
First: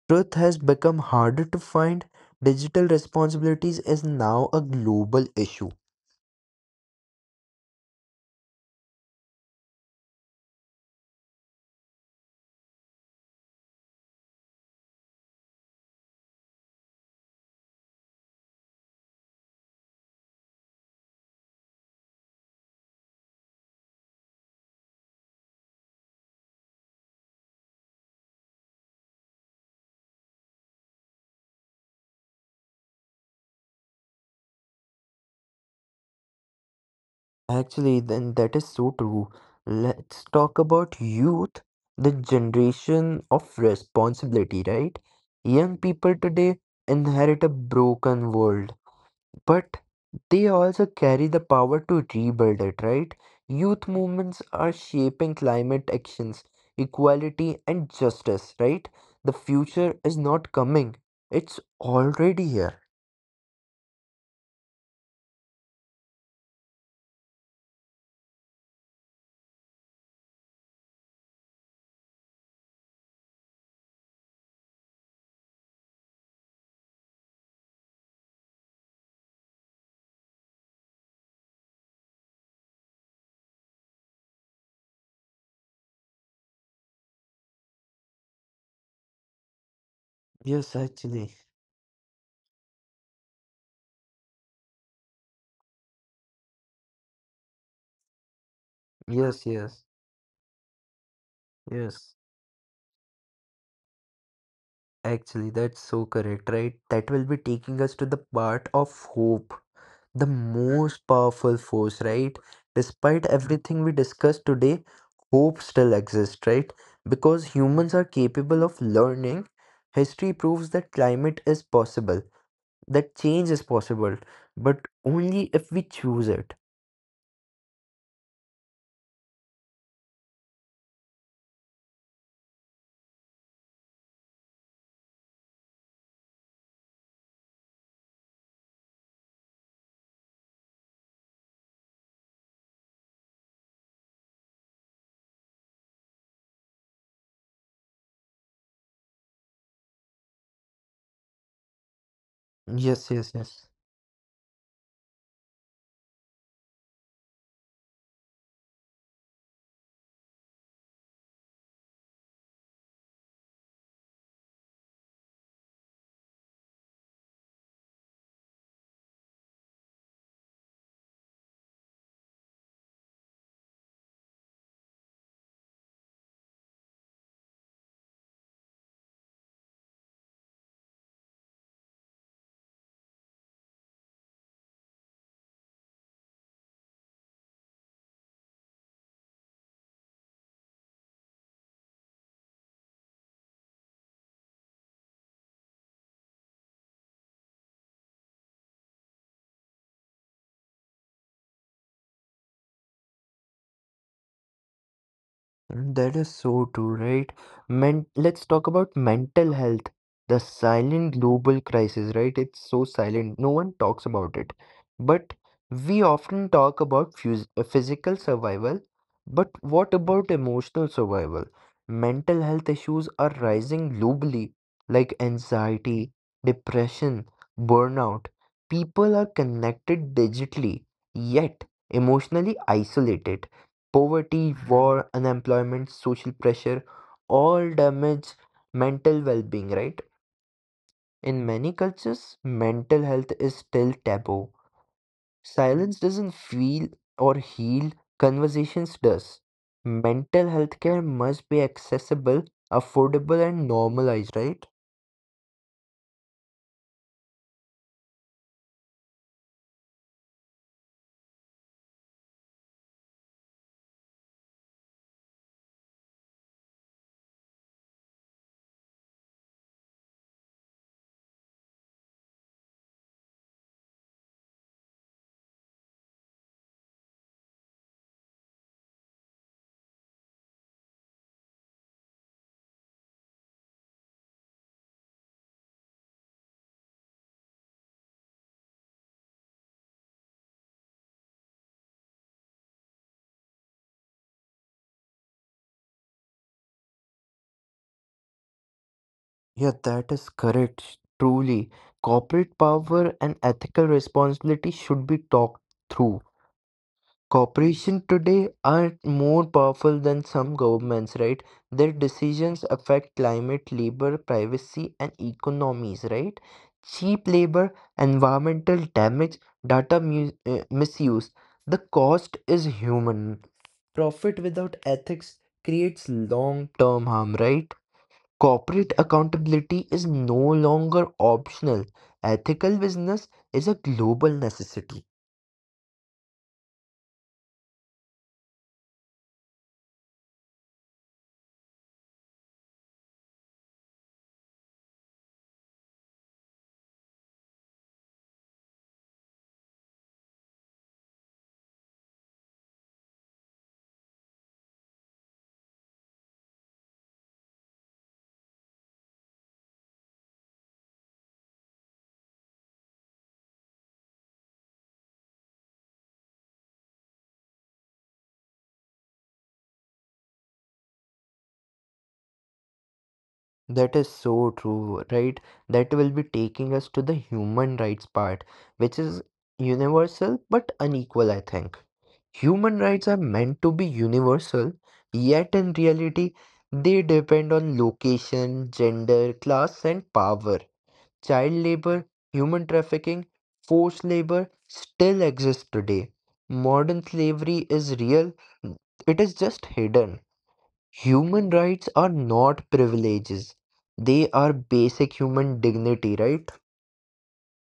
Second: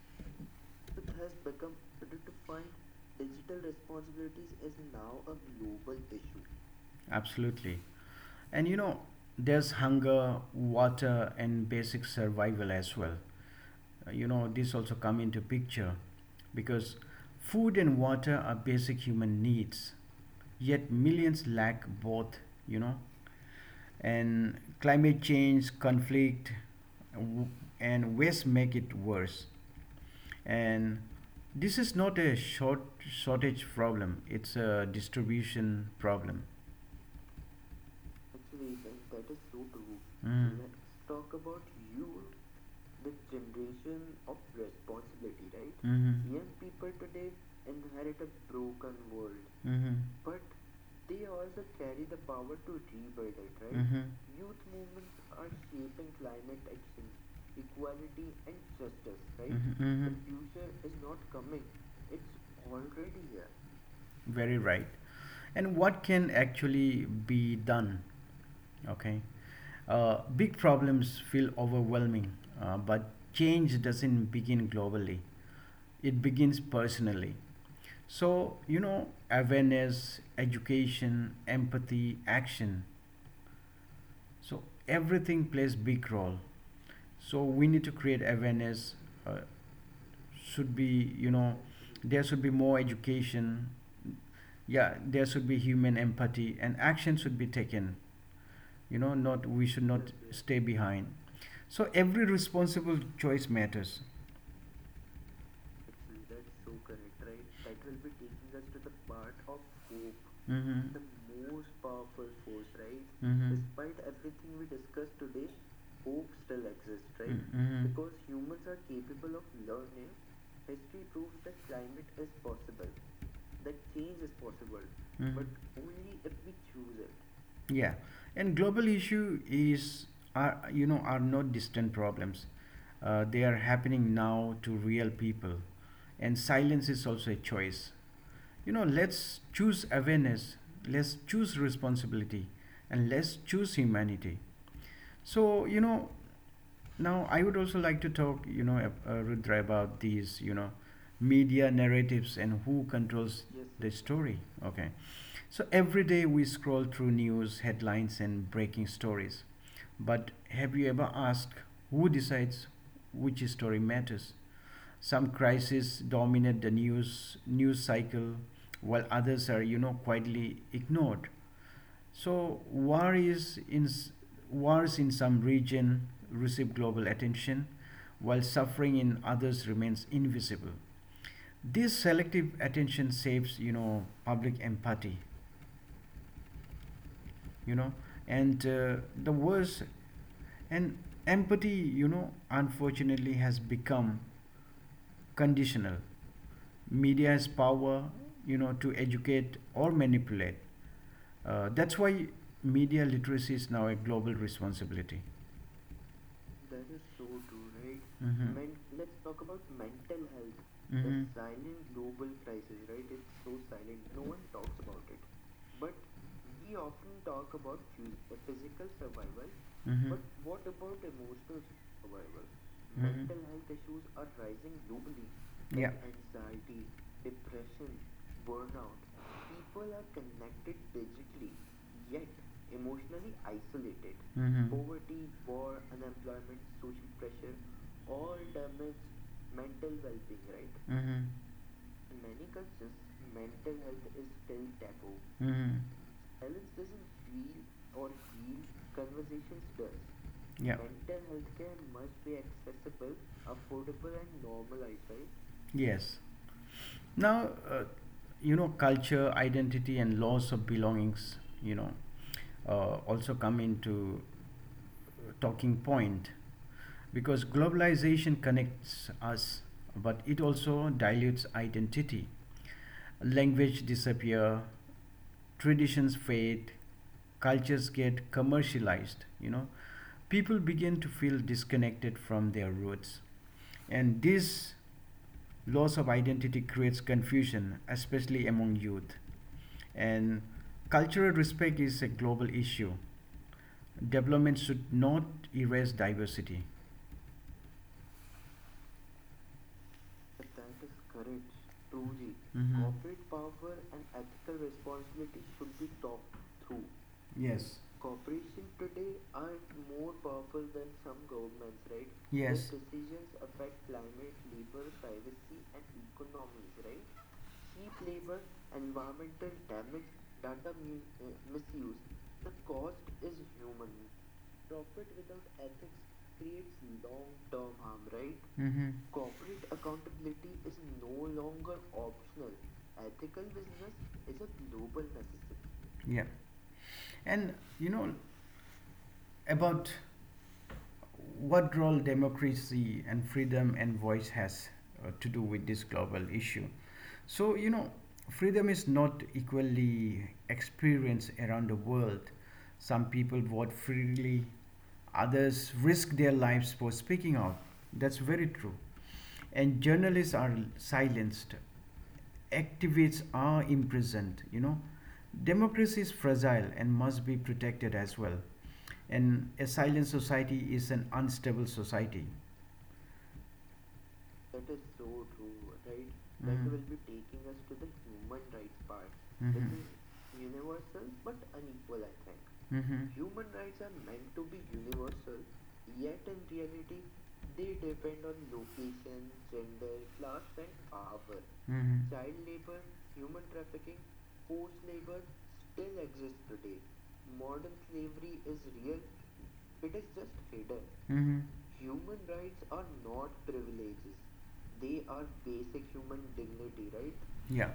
Truth has become harder to find. Digital responsibilities is now a global issue.
Absolutely. And there's hunger, water, and basic survival as well. This also come into picture because food and water are basic human needs, yet millions lack both, you know and climate change, conflict w- and waste make it worse. And this is not a shortage problem, it's a distribution problem.
Actually, then that is so true. Let's talk about youth, the generation of responsibility, right? Young people
Mm-hmm.
today inherit a broken world, but
Mm-hmm.
they also carry the power to rebuild it, right? Youth movements are shaping climate actions, equality, and justice, right? The future is not coming, it's already here.
Very right. And what can actually be done? Okay. Big problems feel overwhelming, but change doesn't begin globally, it begins personally. So awareness, education, empathy, action, so everything plays big role. So we need to create awareness, uh,
Yes,
should be.
actually.
There should be more education. Yeah, there should be human empathy and action should be taken.
Yes,
Not, we
yes,
should not stay behind. So
yes.
every responsible choice matters.
Actually, that's so correct, right? That will be taking us to the part of hope, the
Mm-hmm.
most powerful force, right? Despite everything we discussed today, hope still
Mm-hmm.
exists, right? Because humans are
Mm-hmm.
capable of learning, history proves that climate is possible, that change is possible, but only
Mhm.
if we choose it.
Yeah, and global issue is are, are not distant problems. They are happening now to real people, and silence is also a choice. You know, let's choose awareness, let's choose responsibility, and let's choose humanity. So, you know, now, I would also like to talk, Rudra, about these, media narratives and who
Yes, yes,
controls
yes.
the yes. story. Okay. So every day we scroll through news, headlines, and breaking stories. But have you ever asked who decides which story matters? Some crises dominate the news cycle, while others are, quietly ignored. So war is in Wars in some region receive global attention while suffering in others remains invisible. This selective attention shapes, public empathy, you know, and the worst and empathy, unfortunately has become conditional. Media has power, to educate or manipulate. That's why media literacy is now a global responsibility.
That is so true, right? Men let's
Mhm.
talk about mental health, the silent
Mhm.
global crisis, right? It's so silent. No one talks about it. But we often talk about physical survival, but what
Mhm.
about emotional survival? Mental health issues
Mhm.
are rising globally, like anxiety, depression, burnout. People are connected digitally, yet emotionally isolated. Poverty,
Mhm.
war, unemployment, social pressure all damage mental well being, right?
Mhm.
In many cultures, mental health is still taboo.
Mhm. Yeah.
Silence doesn't feel or heal, conversations does. Mental health care must be accessible, affordable, and normalized, right?
Yes. Now, culture, identity, and loss of belongings, you know, also come into talking point because globalization connects us, but it also dilutes identity. Language disappear, traditions fade, cultures get commercialized, People begin to feel disconnected from their roots. And this loss of identity creates confusion, especially among youth. And cultural respect is a global issue. Development should not erase diversity.
Yeah, that is correct. Truly, corporate power and ethical responsibility should be talked through.
Yes.
Corporations today are more powerful than some governments, right? Their decisions affect climate, labor, privacy, and economies, right? Cheap labor, environmental damage, misuse. The cost is human. Profit without ethics creates long term harm, right?
Mm-hmm.
Corporate accountability is no longer optional. Ethical business is a global necessity.
System. Yeah. And you know about what role democracy and freedom and voice has to do with this global issue. So freedom is not equally experienced around the world. Some people vote freely, others risk their lives for speaking out. That's very true. And journalists are silenced, activists are imprisoned, Democracy is fragile and must be protected as well. An asylum society is an unstable society.
That is so true, right? That will be taking
Mm.
us to the human rights part, which is
Mhm.
universal but unequal, I think. Human rights
Mhm.
are meant to be universal, yet in reality, they depend on location, gender, class, and power. Child labor,
Mhm.
human trafficking, forced labor still exist today. Modern slavery is real, it is just hidden.
Mhm.
Human rights are not privileges. They are basic human dignity, right?
Yeah.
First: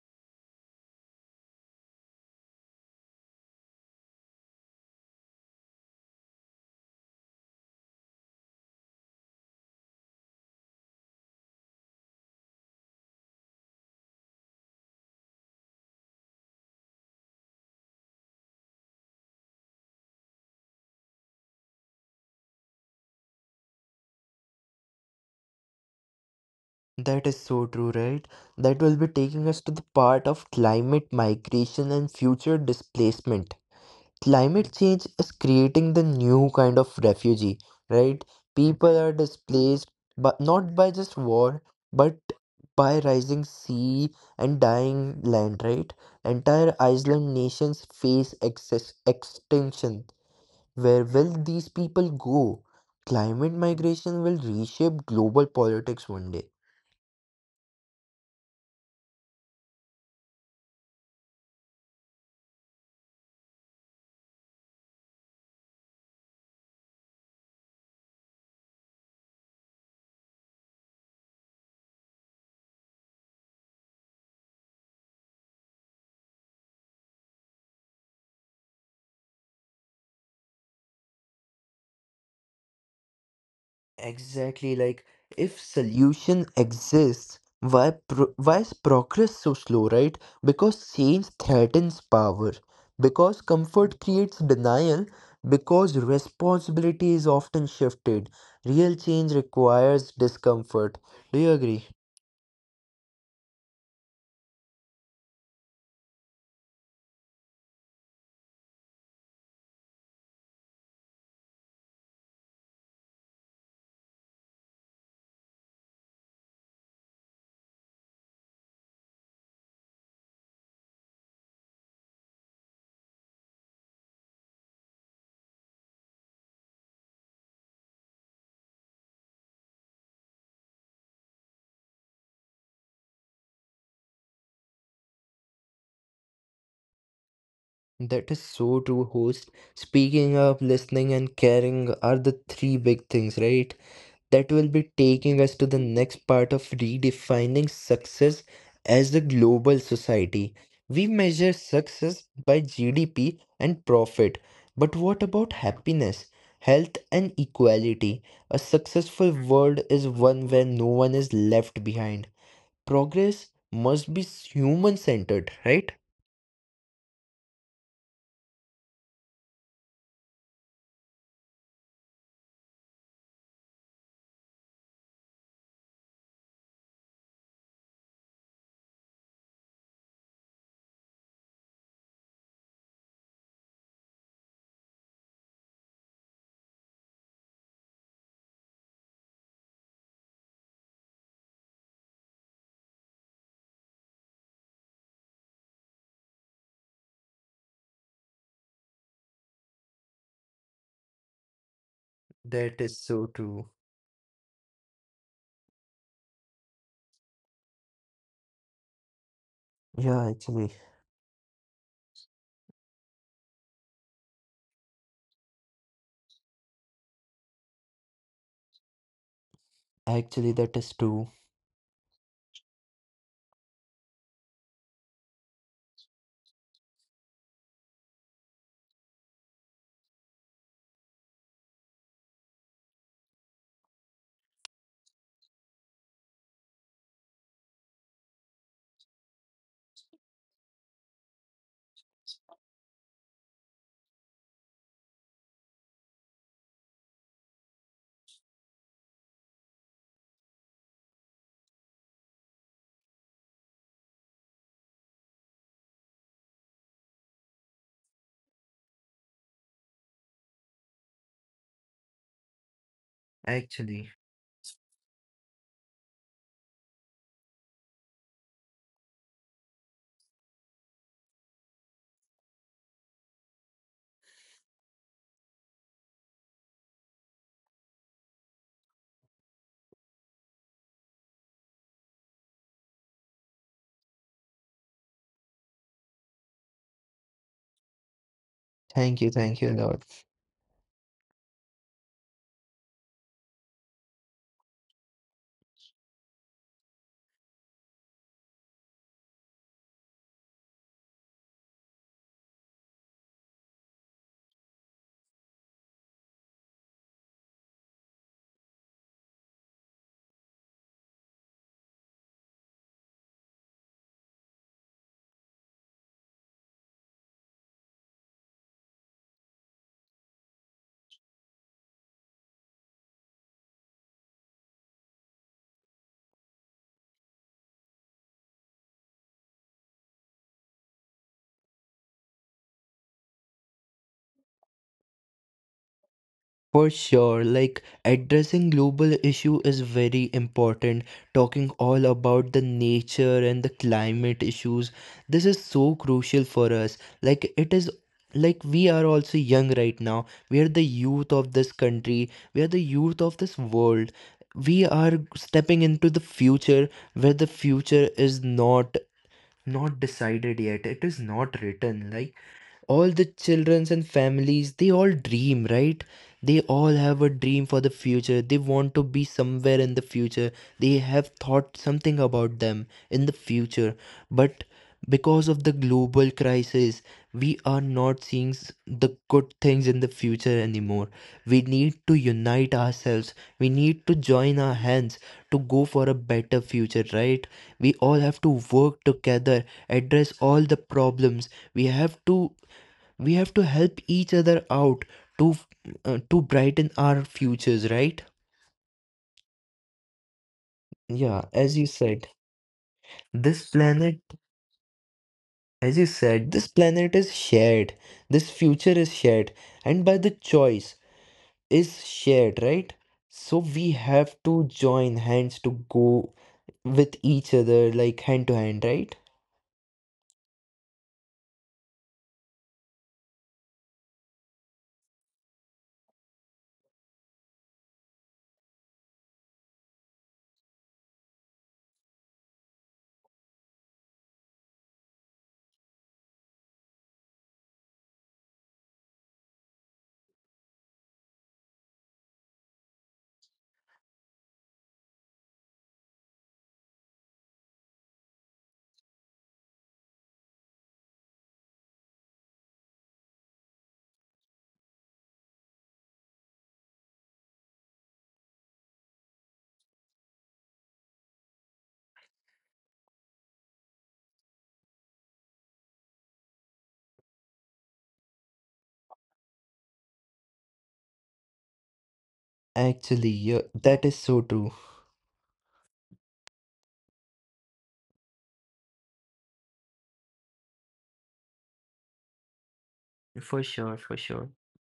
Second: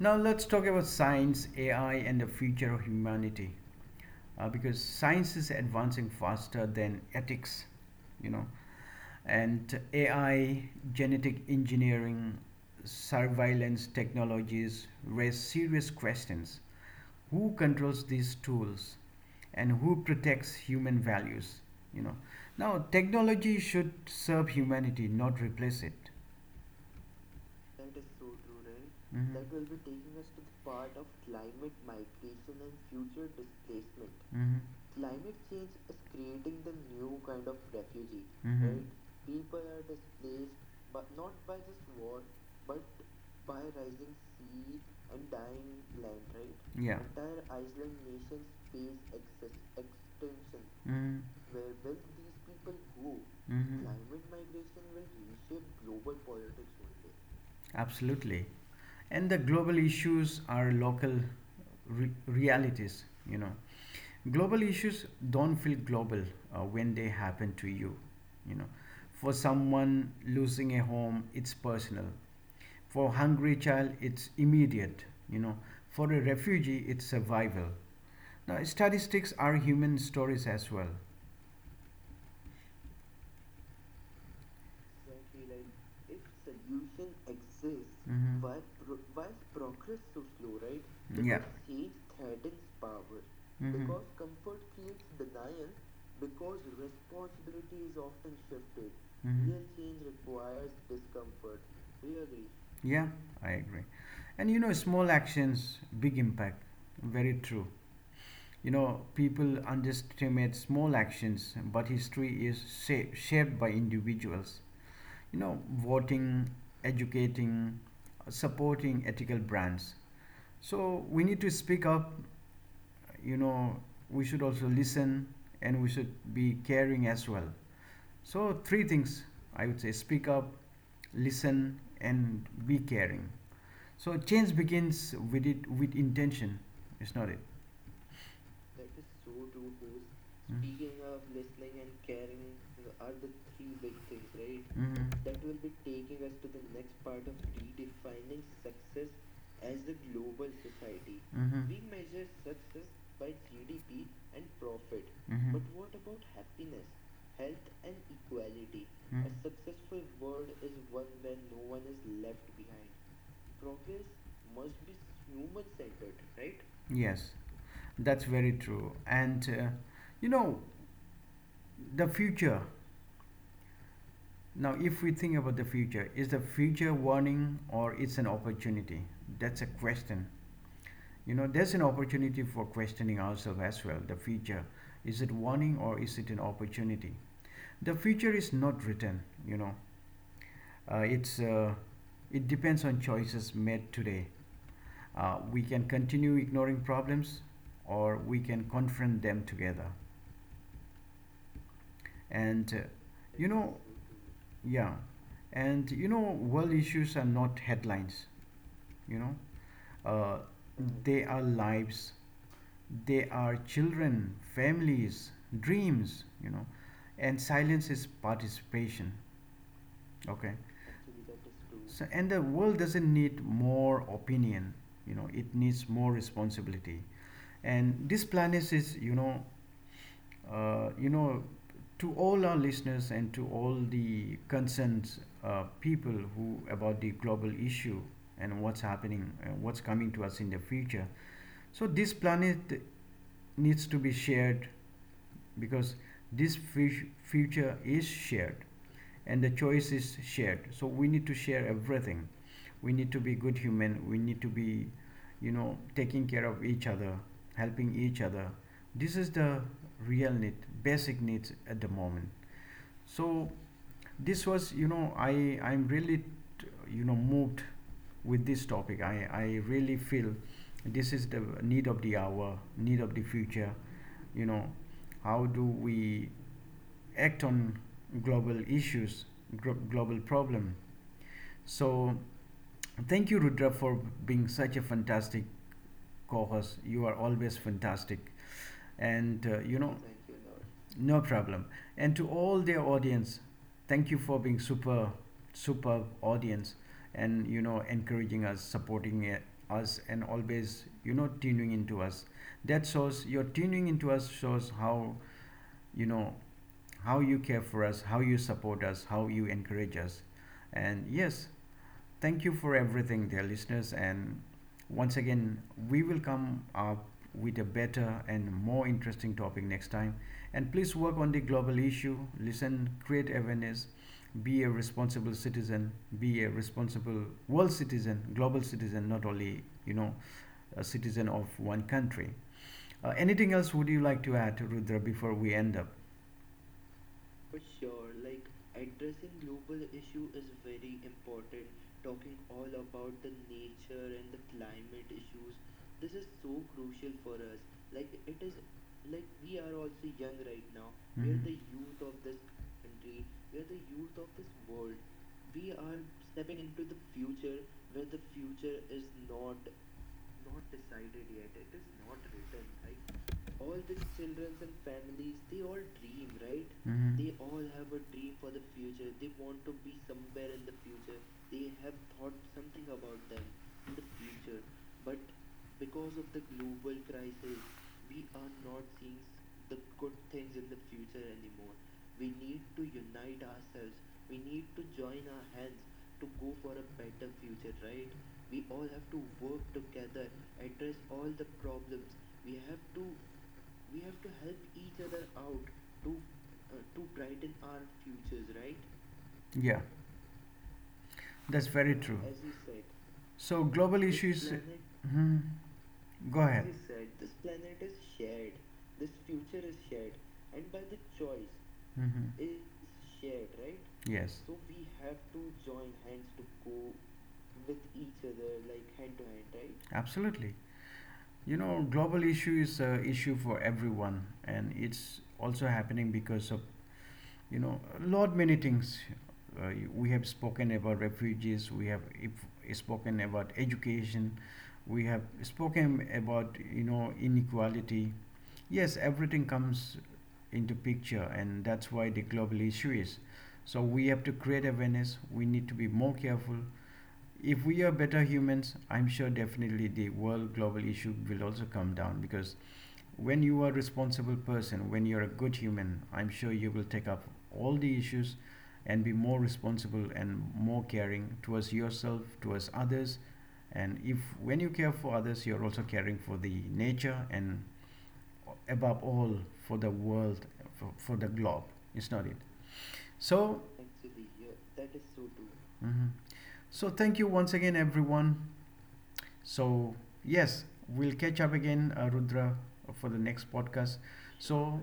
Now let's talk about science, AI, and the future of humanity. Because science is advancing faster than ethics, you know, and AI, genetic engineering, surveillance technologies raise serious questions. Who controls these tools and who protects human values? You know, now technology should serve humanity, not replace it.
That is so true, right?
Mhm.
That will be taking us to the part of climate migration and future displacement.
Mhm.
Climate change is creating the new kind of refugee, right?
Mm-hmm.
People are displaced, but not by just war, but by rising sea and dying land, right?
Yeah.
Entire
Island.
island nations face excess extinction. Where will these people go?
Mm-hmm.
Climate migration will reshape global politics one day.
Absolutely. And the global issues are local realities, Global issues don't feel global when they happen to you, you know. For someone losing a home, it's personal. For hungry child, it's immediate. You know, for a refugee, it's survival. Now, statistics are human stories as well.
Exactly, like if solution exists,
Mhm.
why is progress so slow, right?
Yeah.
Because change threatens power,
Mhm.
because comfort creates denial, because responsibility is often shifted. Real change
Mhm.
requires discomfort. Do you agree?
Yeah, I agree. And you know, small actions, big impact. Very true. You know, people underestimate small actions, but history is shaped by individuals. You know, voting, educating, supporting ethical brands. So we need to speak up. You know, we should also listen and we should be caring as well. So, three things I would say: speak up, listen, and be caring. So, change begins with it with intention, it's not it?
That is so true, host. Speaking up, listening, and caring are the three big things, right? That will be taking us to
Mm-hmm.
the next part of redefining success as a global society. We measure success
Mm-hmm.
by GDP and profit, but what about happiness, health, and equality? A successful world is one where no one is left behind. Progress must be human centered, right?
Yes, that's very true. And you know, the future. Now, if we think about the future, is the future warning or it's an opportunity? That's a question. You know, there's an opportunity for questioning ourselves as well. The future, is it warning or is it an opportunity? The future is not written. Uh, it's uh, it depends on choices made today. We can continue ignoring problems, or we can confront them together. And
That is so
you
true.
know, yeah, and you know, world issues are not headlines. You know,
Yeah,
uh,
actually,
they are lives. They are children, families, dreams, and silence is participation.
actually,
Okay.
that is true.
So, and the world doesn't need more opinion, it needs more responsibility. And this planet is, uh, you know, to all our listeners and to all the concerned people who about the global issue and what's happening, what's coming to us in the future. So this planet needs to be shared because this future is shared and the choice is shared, so we need to share everything. We need to be good human, we need to be, taking care of each other, helping each other. This is the real need, basic needs at the moment. So,
Actually,
this was, I'm really, moved with this topic. I really feel this is the need of the hour, need of the future. You know, how do we act on global issues, global problem? So thank you, Rudra, for being such a fantastic co-host. You are always fantastic, and
thank you, Lord.
no problem. And to all their audience, thank you for being super, super audience, and encouraging us, supporting us, and always tuning into us. That shows, your tuning into us shows how, you know how you care for us, how you support us, how you encourage us. And yes, thank you for everything, dear listeners. And once again, we will come up with a better and more interesting topic next time. And please work on the global issue, listen, create awareness, be a responsible citizen, be a responsible world citizen, global citizen, not only, a citizen of one country. Anything else would you like to add, Rudra, before we end up?
For sure, like addressing global issue is very important. Talking all about the nature and the climate issues, this is so crucial for us. Like it is like we are also young right now. We are the youth of this
Mhm.
country. We are the youth of this world. We are stepping into the future where the future is not decided yet, it is not written. Like all the childrens and families, they all dream, right? They all have a
Mhm.
dream for the future, they want to be somewhere in the future, they have thought something about them in the future. But because of the global crisis, we are not seeing the good things in the future anymore. We need to unite ourselves, we need to join our hands to go for a better future, right? We all have to work together, address all the problems. We have to help each other out to to brighten our futures, right?
Yeah,
Yeah,
that's
as you
very.
said, this
So.
planet
Mhm.
as you said, this planet is shared, this future is shared, and by the choice is
Mhm.
shared, right? So we have
Yes,
to join hands to go with each other, like hand to hand, right?
absolutely. You know, global issue is a issue for everyone, and it's also happening because of, a lot many things. Uh, we have spoken about refugees. We have if, spoken about education. We have spoken about, inequality. Yes, everything comes into picture, and that's why the global issue is. So we have to create awareness. We need to be more careful. If we are better humans, I'm sure definitely the world global issue will also come down because when you are a responsible person, when you're a good human, I'm sure you will take up all the issues and be more responsible and more caring towards yourself, towards others. And if when you care for others, you're also caring for the nature and above all for the world, for the globe. It's not it.
Actually, yeah,
So,
that is so true.
mhm. So thank you once again, everyone. So, yes, we'll catch up again, Rudra, for the next
For sure,
podcast.
for sure.
So,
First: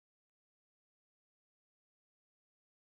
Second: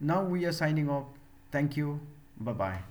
now we are signing off. Thank you. Bye bye.